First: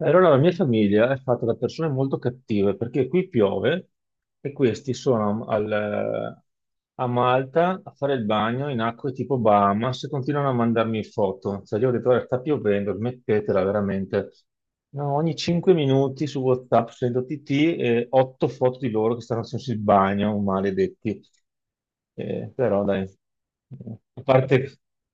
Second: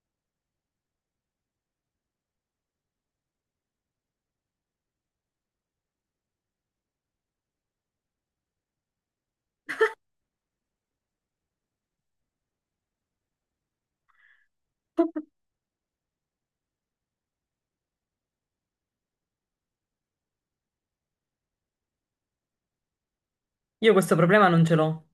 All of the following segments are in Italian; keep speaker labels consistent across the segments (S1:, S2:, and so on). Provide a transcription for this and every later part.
S1: Allora, la mia famiglia è fatta da persone molto cattive perché qui piove e questi sono a Malta a fare il bagno in acque tipo Bahamas e continuano a mandarmi foto. Cioè, io ho detto, "Guarda, sta piovendo, smettetela veramente. No, ogni 5 minuti su WhatsApp sento TT e 8 foto di loro che stanno facendo il bagno, maledetti." Però dai.
S2: Io
S1: Eh,
S2: questo
S1: a
S2: problema non ce
S1: parte...
S2: l'ho.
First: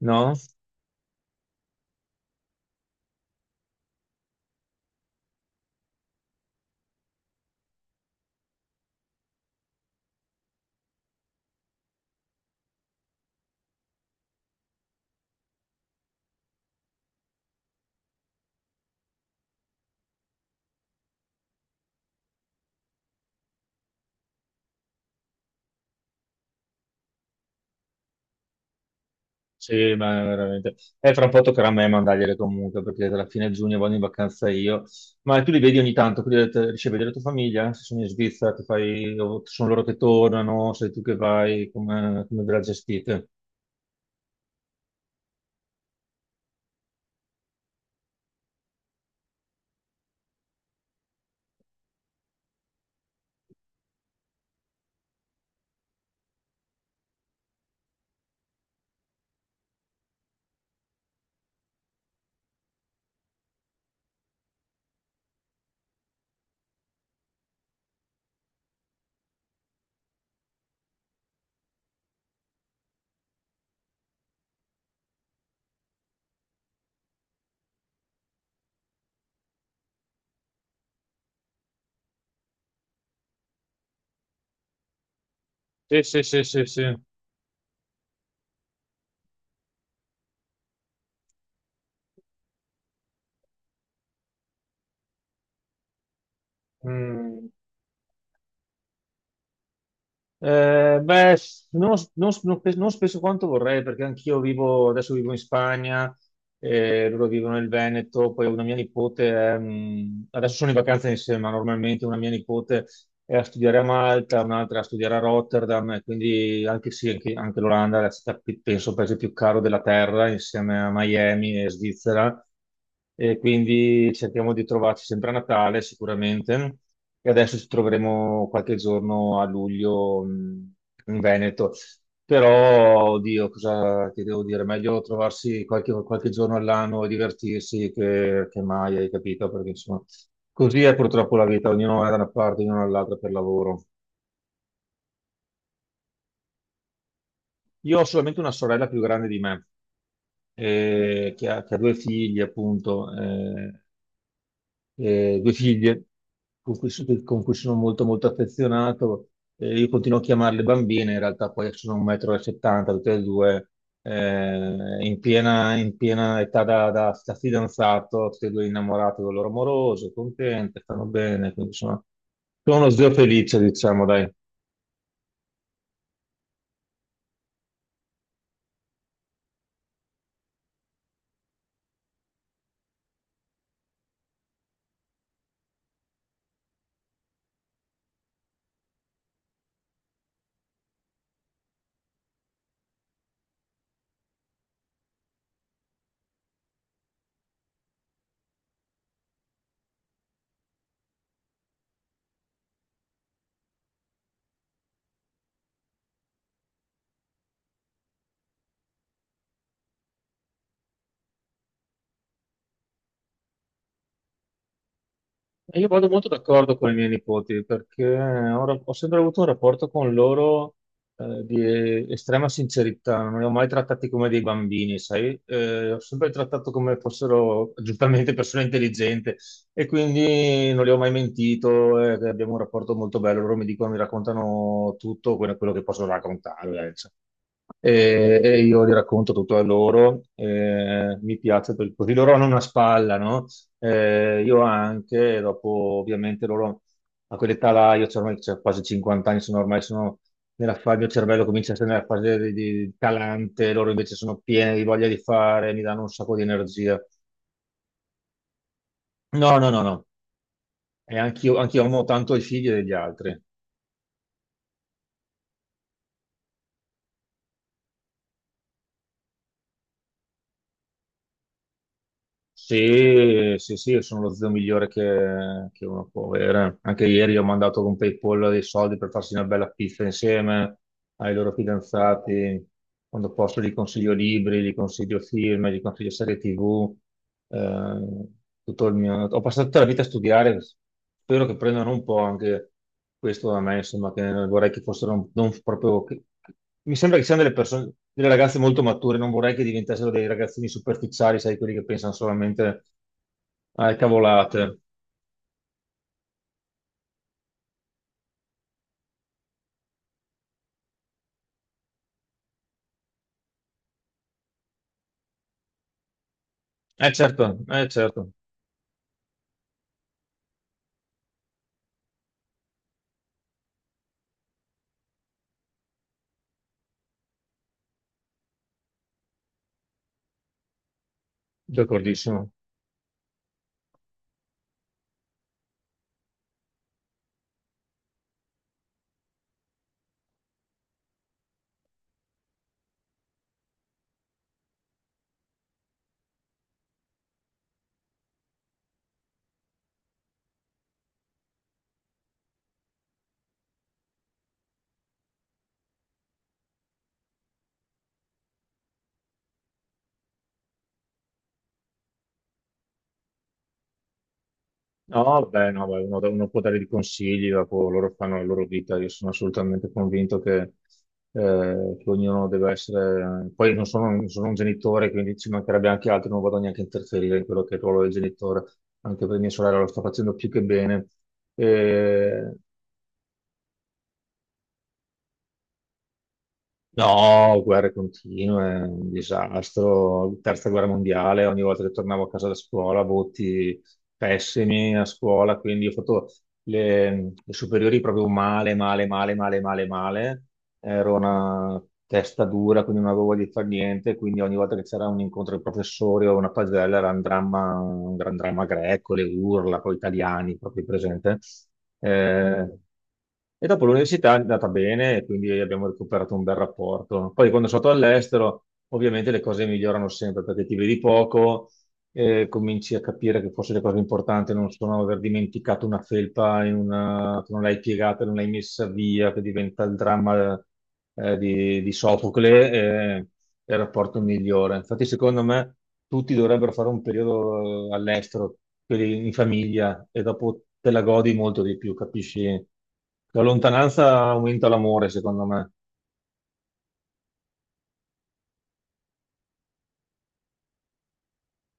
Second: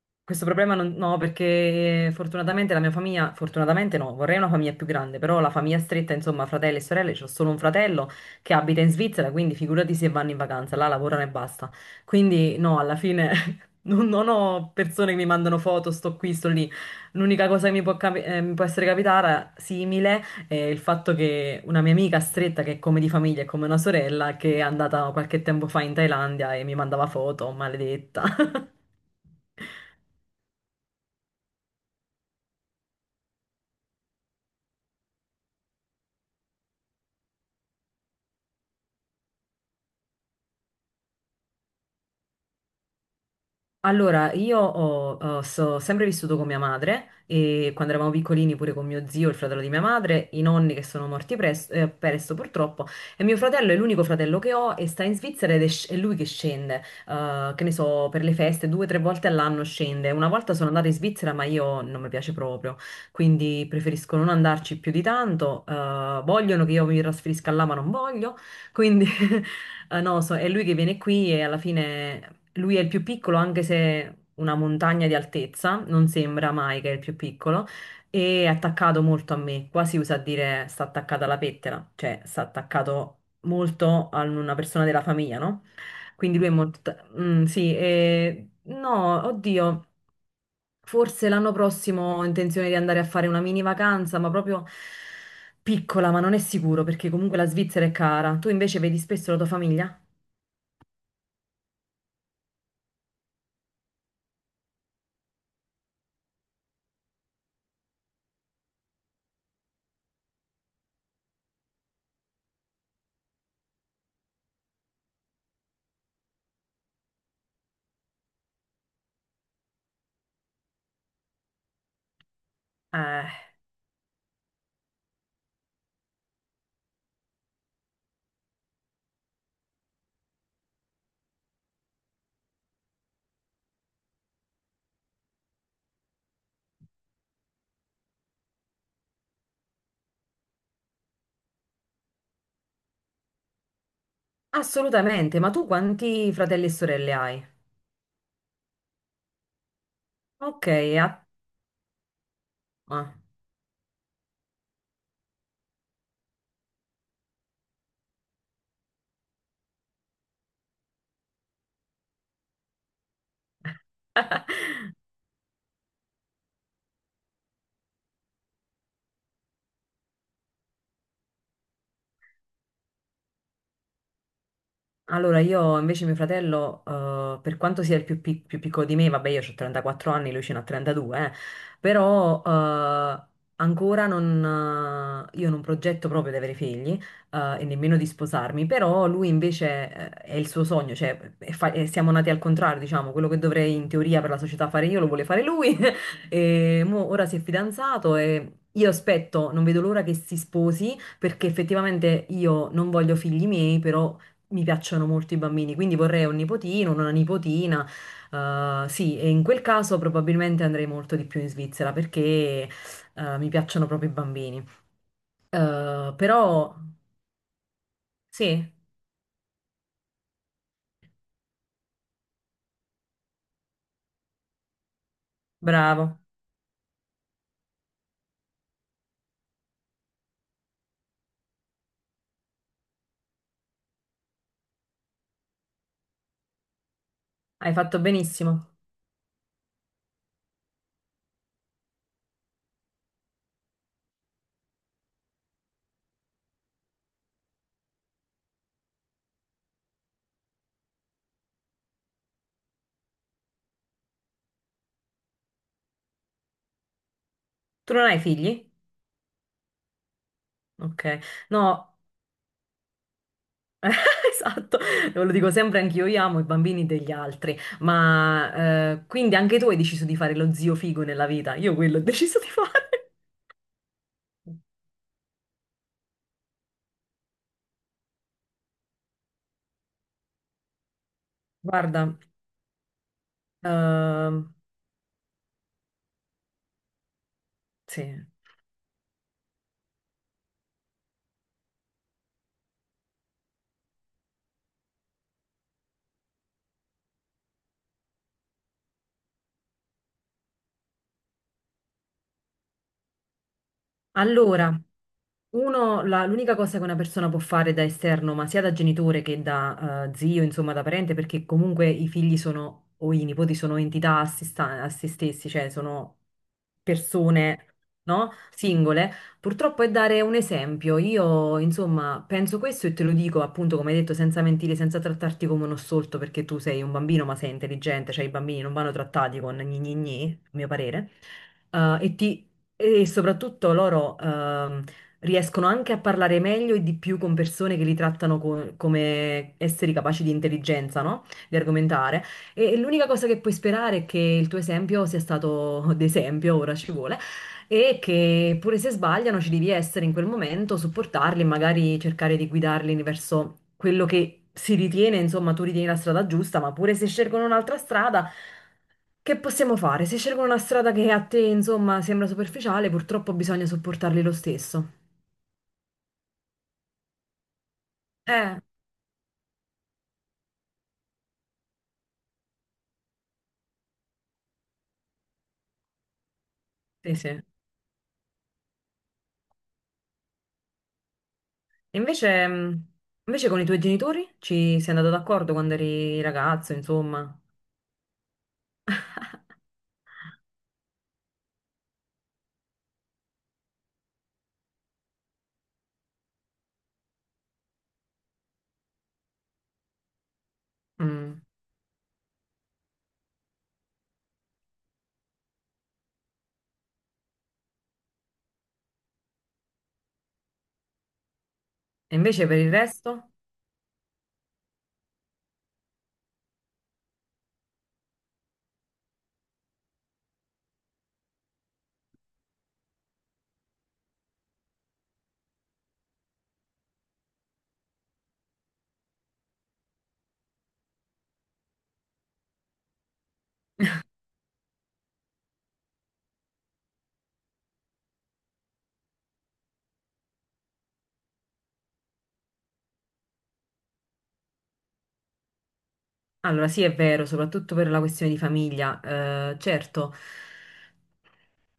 S1: No?
S2: Questo problema non, no, perché fortunatamente la mia famiglia, fortunatamente no, vorrei una famiglia più grande, però la famiglia stretta, insomma, fratelli e sorelle, c'ho solo un fratello che abita in Svizzera, quindi figurati se vanno in vacanza, là lavorano e basta. Quindi no, alla fine non ho persone che mi mandano foto, sto qui, sto lì. L'unica cosa che mi può, mi può essere capitata simile è il fatto che una mia amica stretta, che è come di famiglia, è come una sorella, che è andata qualche tempo fa in Thailandia e mi mandava foto, maledetta.
S1: Sì, ma veramente. E fra un po' toccherà a me mandargliele comunque, perché alla fine giugno vado in vacanza io. Ma tu li vedi ogni tanto, quindi ho detto, riesci a vedere la tua famiglia? Se sono in Svizzera, ti fai... o sono loro che tornano, sei tu che vai, come, come ve la gestite?
S2: Allora, io sempre vissuto con mia madre e quando eravamo piccolini pure con mio zio, il fratello di mia madre, i nonni che sono morti presto purtroppo e mio fratello è l'unico fratello che ho e sta in Svizzera ed è, è lui che scende, che ne so, per le feste due o tre volte all'anno scende. Una volta sono andata in Svizzera ma io non mi piace proprio, quindi preferisco non andarci più di tanto, vogliono che io mi trasferisca là ma non voglio, quindi... Ah, no, è lui che viene qui e alla fine lui è il più piccolo, anche se una montagna di altezza, non sembra mai che è il più piccolo, e è attaccato molto a me. Qua si usa a dire sta attaccato alla pettela, cioè sta attaccato molto a una persona della famiglia, no?
S1: Sì, sì,
S2: Quindi
S1: sì,
S2: lui è
S1: sì,
S2: molto...
S1: sì.
S2: sì, e... no, oddio, forse l'anno prossimo ho intenzione di andare a fare una mini vacanza, ma proprio piccola, ma non è sicuro, perché comunque la
S1: Mm.
S2: Svizzera è cara. Tu invece vedi spesso la tua famiglia?
S1: Beh, non spesso quanto vorrei, perché anch'io vivo, adesso vivo in Spagna, loro vivono nel Veneto. Poi una mia nipote adesso sono in vacanza insieme, ma normalmente una mia nipote e a studiare a Malta, un'altra a studiare a Rotterdam, e quindi anche, sì, anche, anche l'Olanda è la città, penso, il paese più caro della terra, insieme a Miami e Svizzera.
S2: Eh.
S1: E quindi cerchiamo di trovarci sempre a Natale, sicuramente. E adesso ci troveremo qualche giorno a luglio, in Veneto. Però, oddio, cosa ti devo dire? Meglio trovarsi qualche giorno all'anno e divertirsi che mai, hai capito? Perché insomma così è purtroppo la vita, ognuno va da una parte, ognuno dall'altra per lavoro.
S2: Assolutamente, ma tu quanti fratelli e sorelle hai?
S1: Io ho solamente una sorella più grande di me,
S2: Ok, a...
S1: che ha due figli, appunto,
S2: ah,
S1: due figlie con cui, con cui sono molto, molto affezionato. Io continuo a chiamarle bambine, in realtà poi sono 1,70 m, tutte e due, in piena età da fidanzato, tutte e due innamorate del loro amoroso, contente, stanno bene, quindi sono, sono uno zio felice, diciamo, dai.
S2: allora, io invece mio fratello, per quanto sia più piccolo di me, vabbè, io ho 34 anni, lui ce n'ha 32, però ancora non, io non progetto proprio di avere figli e nemmeno di sposarmi, però lui invece è il suo sogno, cioè e siamo nati al contrario, diciamo, quello che dovrei in teoria per la società fare io lo vuole fare lui e mo ora si è fidanzato e... Io aspetto, non vedo l'ora che si sposi perché effettivamente io non voglio figli miei, però mi piacciono molto i bambini, quindi vorrei un nipotino, una nipotina. Sì, e in quel caso probabilmente andrei molto di più in Svizzera perché mi piacciono proprio i bambini.
S1: Io vado molto
S2: Però
S1: d'accordo con i miei nipoti perché ho,
S2: sì,
S1: ra- ho sempre avuto un rapporto con loro, di estrema sincerità, non li ho mai trattati come dei bambini, sai? Ho
S2: bravo,
S1: sempre trattato come fossero giustamente persone intelligenti e quindi non li ho mai mentito. Abbiamo un rapporto molto bello, loro mi dicono, mi raccontano tutto quello che possono raccontare, cioè
S2: hai fatto
S1: e
S2: benissimo.
S1: io gli racconto tutto a loro. Mi piace perché così loro hanno una spalla, no? Io anche, e dopo ovviamente loro a quell'età là, io c'ho ormai c'ho quasi 50 anni, sono ormai sono nella fase, il mio cervello comincia a essere nella fase di calante, loro invece sono pieni di voglia di fare, mi danno un sacco di energia.
S2: Tu non hai figli?
S1: No, no, no, no.
S2: Ok,
S1: E anch'io
S2: no.
S1: amo tanto i figli degli altri.
S2: Esatto, lo dico sempre anch'io, io amo i bambini degli altri, ma quindi anche tu hai deciso di fare lo zio figo nella vita, io quello ho deciso di fare.
S1: Sì, sì, sì, sono lo zio migliore che uno può avere. Anche ieri ho mandato con PayPal dei soldi per farsi una bella pizza insieme ai loro
S2: Guarda,
S1: fidanzati. Quando posso gli consiglio
S2: ehm,
S1: libri, gli consiglio film, gli consiglio serie TV.
S2: sì.
S1: eh, Tutto il mio... Ho passato tutta la vita a studiare, spero che prendano un po' anche questo da me, insomma, che vorrei che fossero non proprio... Mi sembra che siano delle persone, delle ragazze molto mature, non vorrei che diventassero dei ragazzini superficiali, sai, quelli che pensano solamente alle
S2: Allora,
S1: cavolate.
S2: uno, l'unica cosa che una persona può fare da esterno, ma sia da genitore che da zio, insomma da parente, perché comunque i figli sono, o i nipoti sono entità a se stessi, cioè sono
S1: Certo,
S2: persone,
S1: eh certo,
S2: no? Singole, purtroppo è dare un esempio. Io, insomma, penso questo e te lo dico appunto, come hai detto, senza mentire, senza trattarti come uno stolto, perché tu sei un bambino, ma sei intelligente, cioè i bambini non vanno trattati con gni gni gni, a mio parere. Eh, e ti
S1: d'accordissimo.
S2: e soprattutto loro riescono anche a parlare meglio e di più con persone che li trattano come esseri capaci di intelligenza, no? Di argomentare. E l'unica cosa che puoi sperare è che il tuo esempio sia stato d'esempio, ora ci vuole, e che pure se sbagliano ci devi essere in quel momento, supportarli, e magari cercare di guidarli verso quello che si ritiene, insomma, tu ritieni la strada giusta, ma pure se scelgono un'altra strada, che possiamo fare? Se scelgono una strada che a te, insomma, sembra superficiale, purtroppo bisogna supportarli lo stesso.
S1: No, beh, no, beh, uno può dare dei consigli, dopo loro fanno la
S2: Eh,
S1: loro vita, io sono assolutamente convinto che ognuno deve essere... Poi non sono un genitore, quindi ci mancherebbe anche altro, non vado neanche a
S2: sì, sì.
S1: interferire
S2: E
S1: in quello che è il ruolo del genitore, anche per mia sorella lo sta facendo più che bene.
S2: invece,
S1: Eh,
S2: invece con i tuoi genitori ci sei andato d'accordo quando eri ragazzo, insomma.
S1: No, guerre continue, un disastro, terza guerra mondiale, ogni volta che tornavo a casa da scuola, voti pessimi a scuola, quindi ho fatto le, le superiori proprio male, male, male, male, male, male. Ero
S2: Mm.
S1: una testa dura, quindi non avevo voglia di fare niente, quindi ogni volta che c'era un incontro di professori o una pagella era un dramma, un gran dramma greco, le urla, poi italiani, proprio presente.
S2: E invece per
S1: Eh,
S2: il resto?
S1: e dopo l'università è andata bene, e quindi abbiamo recuperato un bel rapporto. Poi quando sono stato all'estero, ovviamente le cose migliorano sempre perché ti vedi poco, cominci a capire che forse le cose importanti non sono aver dimenticato una felpa in che non l'hai piegata, non l'hai messa via, che diventa il dramma, di Sofocle, è il rapporto migliore. Infatti, secondo me, tutti dovrebbero fare un periodo, all'estero, quelli in famiglia, e dopo te la godi molto di più, capisci? La lontananza aumenta l'amore, secondo me.
S2: Allora, sì, è vero, soprattutto per la questione di famiglia. Certo,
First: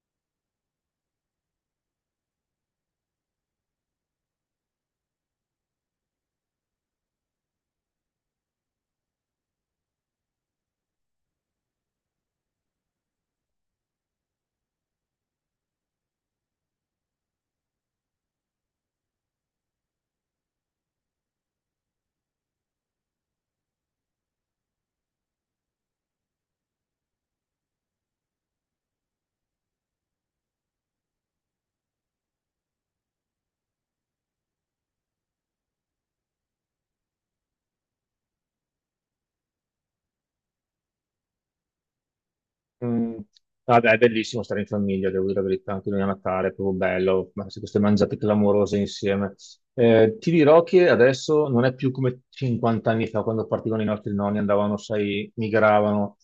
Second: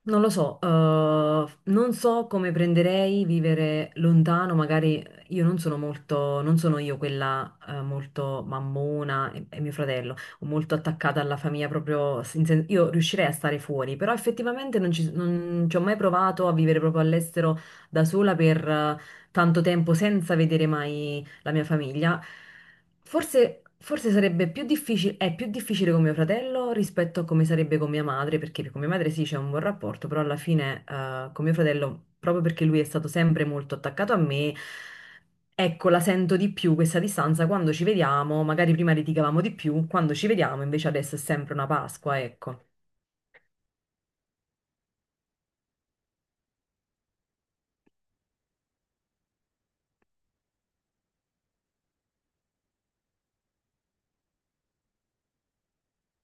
S2: non lo so, non so come prenderei vivere lontano, magari io non sono molto, non sono io quella, molto mammona e mio fratello, o molto attaccata alla famiglia proprio, io riuscirei a stare fuori, però effettivamente non ci ho mai provato a vivere proprio all'estero da sola per tanto tempo senza vedere mai la mia famiglia. Forse sarebbe più difficile, è più difficile con mio fratello rispetto a come sarebbe con mia madre, perché con mia madre sì c'è un buon rapporto, però alla fine con mio fratello, proprio perché lui è stato sempre molto attaccato a me, ecco, la sento di più questa distanza quando ci vediamo, magari prima litigavamo di più, quando ci vediamo invece adesso è sempre una Pasqua, ecco.
S1: Mm. Vabbè, è bellissimo stare in famiglia, devo dire la verità, anche noi a Natale è proprio bello, ma se queste mangiate clamorose insieme. Ti dirò che adesso non è più come 50 anni fa, quando partivano i nostri nonni, andavano, sai, migravano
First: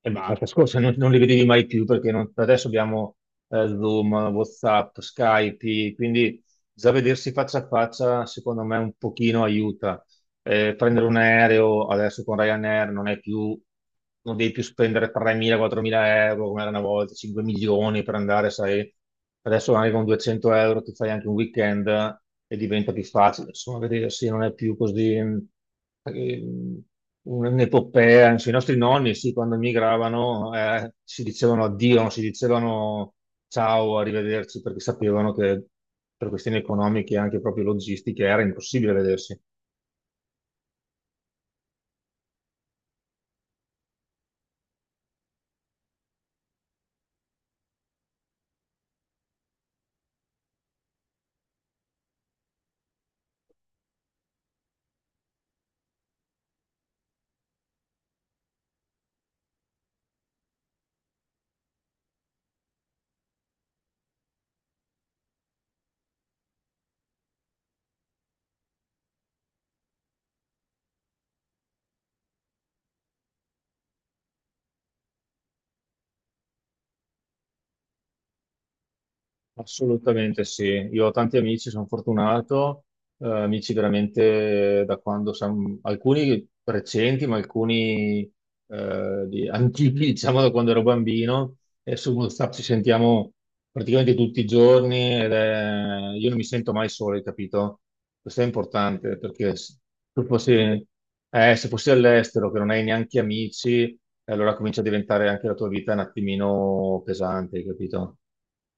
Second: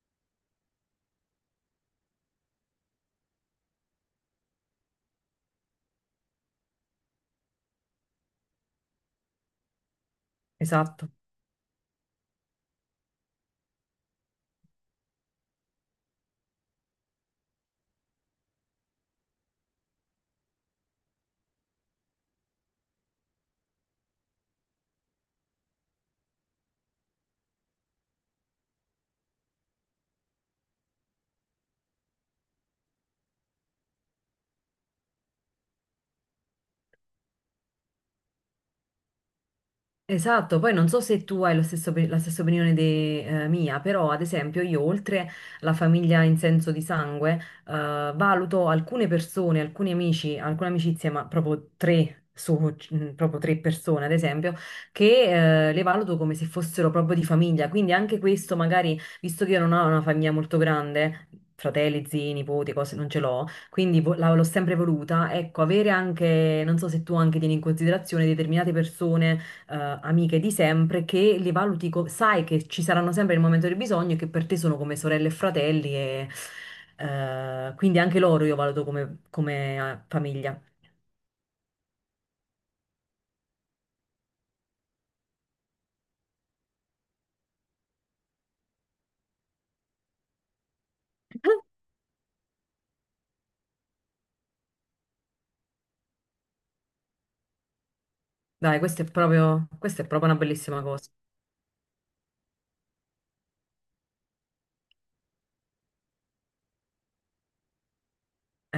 S1: e basta, scorsa non, non li vedevi mai più perché non- adesso abbiamo, Zoom, WhatsApp, Skype, quindi già vedersi faccia a faccia, secondo me, un pochino aiuta. Prendere
S2: Esatto.
S1: un aereo adesso con Ryanair non è più, non devi più spendere 3.000-4.000 euro come era una volta, 5 milioni per andare, sai, adesso anche con 200 euro ti fai anche un weekend e diventa più facile, insomma, vedersi non è più così, un'epopea, anzi, i nostri nonni, sì, quando migravano, si dicevano addio, non si dicevano ciao, arrivederci, perché sapevano che per questioni economiche e anche proprio logistiche era impossibile vedersi.
S2: Esatto, poi non so se tu hai lo la stessa opinione mia, però ad esempio io oltre la famiglia in senso di sangue, valuto alcune persone, alcuni amici, alcune amicizie, ma proprio tre, su, proprio tre persone ad esempio, che le valuto come se fossero proprio di famiglia, quindi anche questo magari, visto che io non ho una famiglia molto grande, fratelli, zii, nipoti, cose non ce l'ho, quindi l'ho sempre voluta, ecco, avere anche, non so se tu anche tieni in considerazione determinate persone eh, amiche di sempre che li valuti, sai che ci saranno sempre il momento del bisogno e che per te sono come sorelle e fratelli e quindi anche loro io valuto come
S1: Assolutamente
S2: famiglia.
S1: sì, io ho tanti amici, sono fortunato, amici veramente da quando siamo, alcuni recenti, ma alcuni antichi, diciamo da quando ero bambino, e su WhatsApp ci sentiamo praticamente tutti i giorni io non mi sento mai solo, hai capito? Questo è
S2: Dai,
S1: importante perché se
S2: questa è
S1: tu
S2: proprio una
S1: fossi,
S2: bellissima cosa.
S1: se fossi all'estero che non hai neanche amici, allora comincia a diventare anche la tua vita un attimino pesante, hai capito?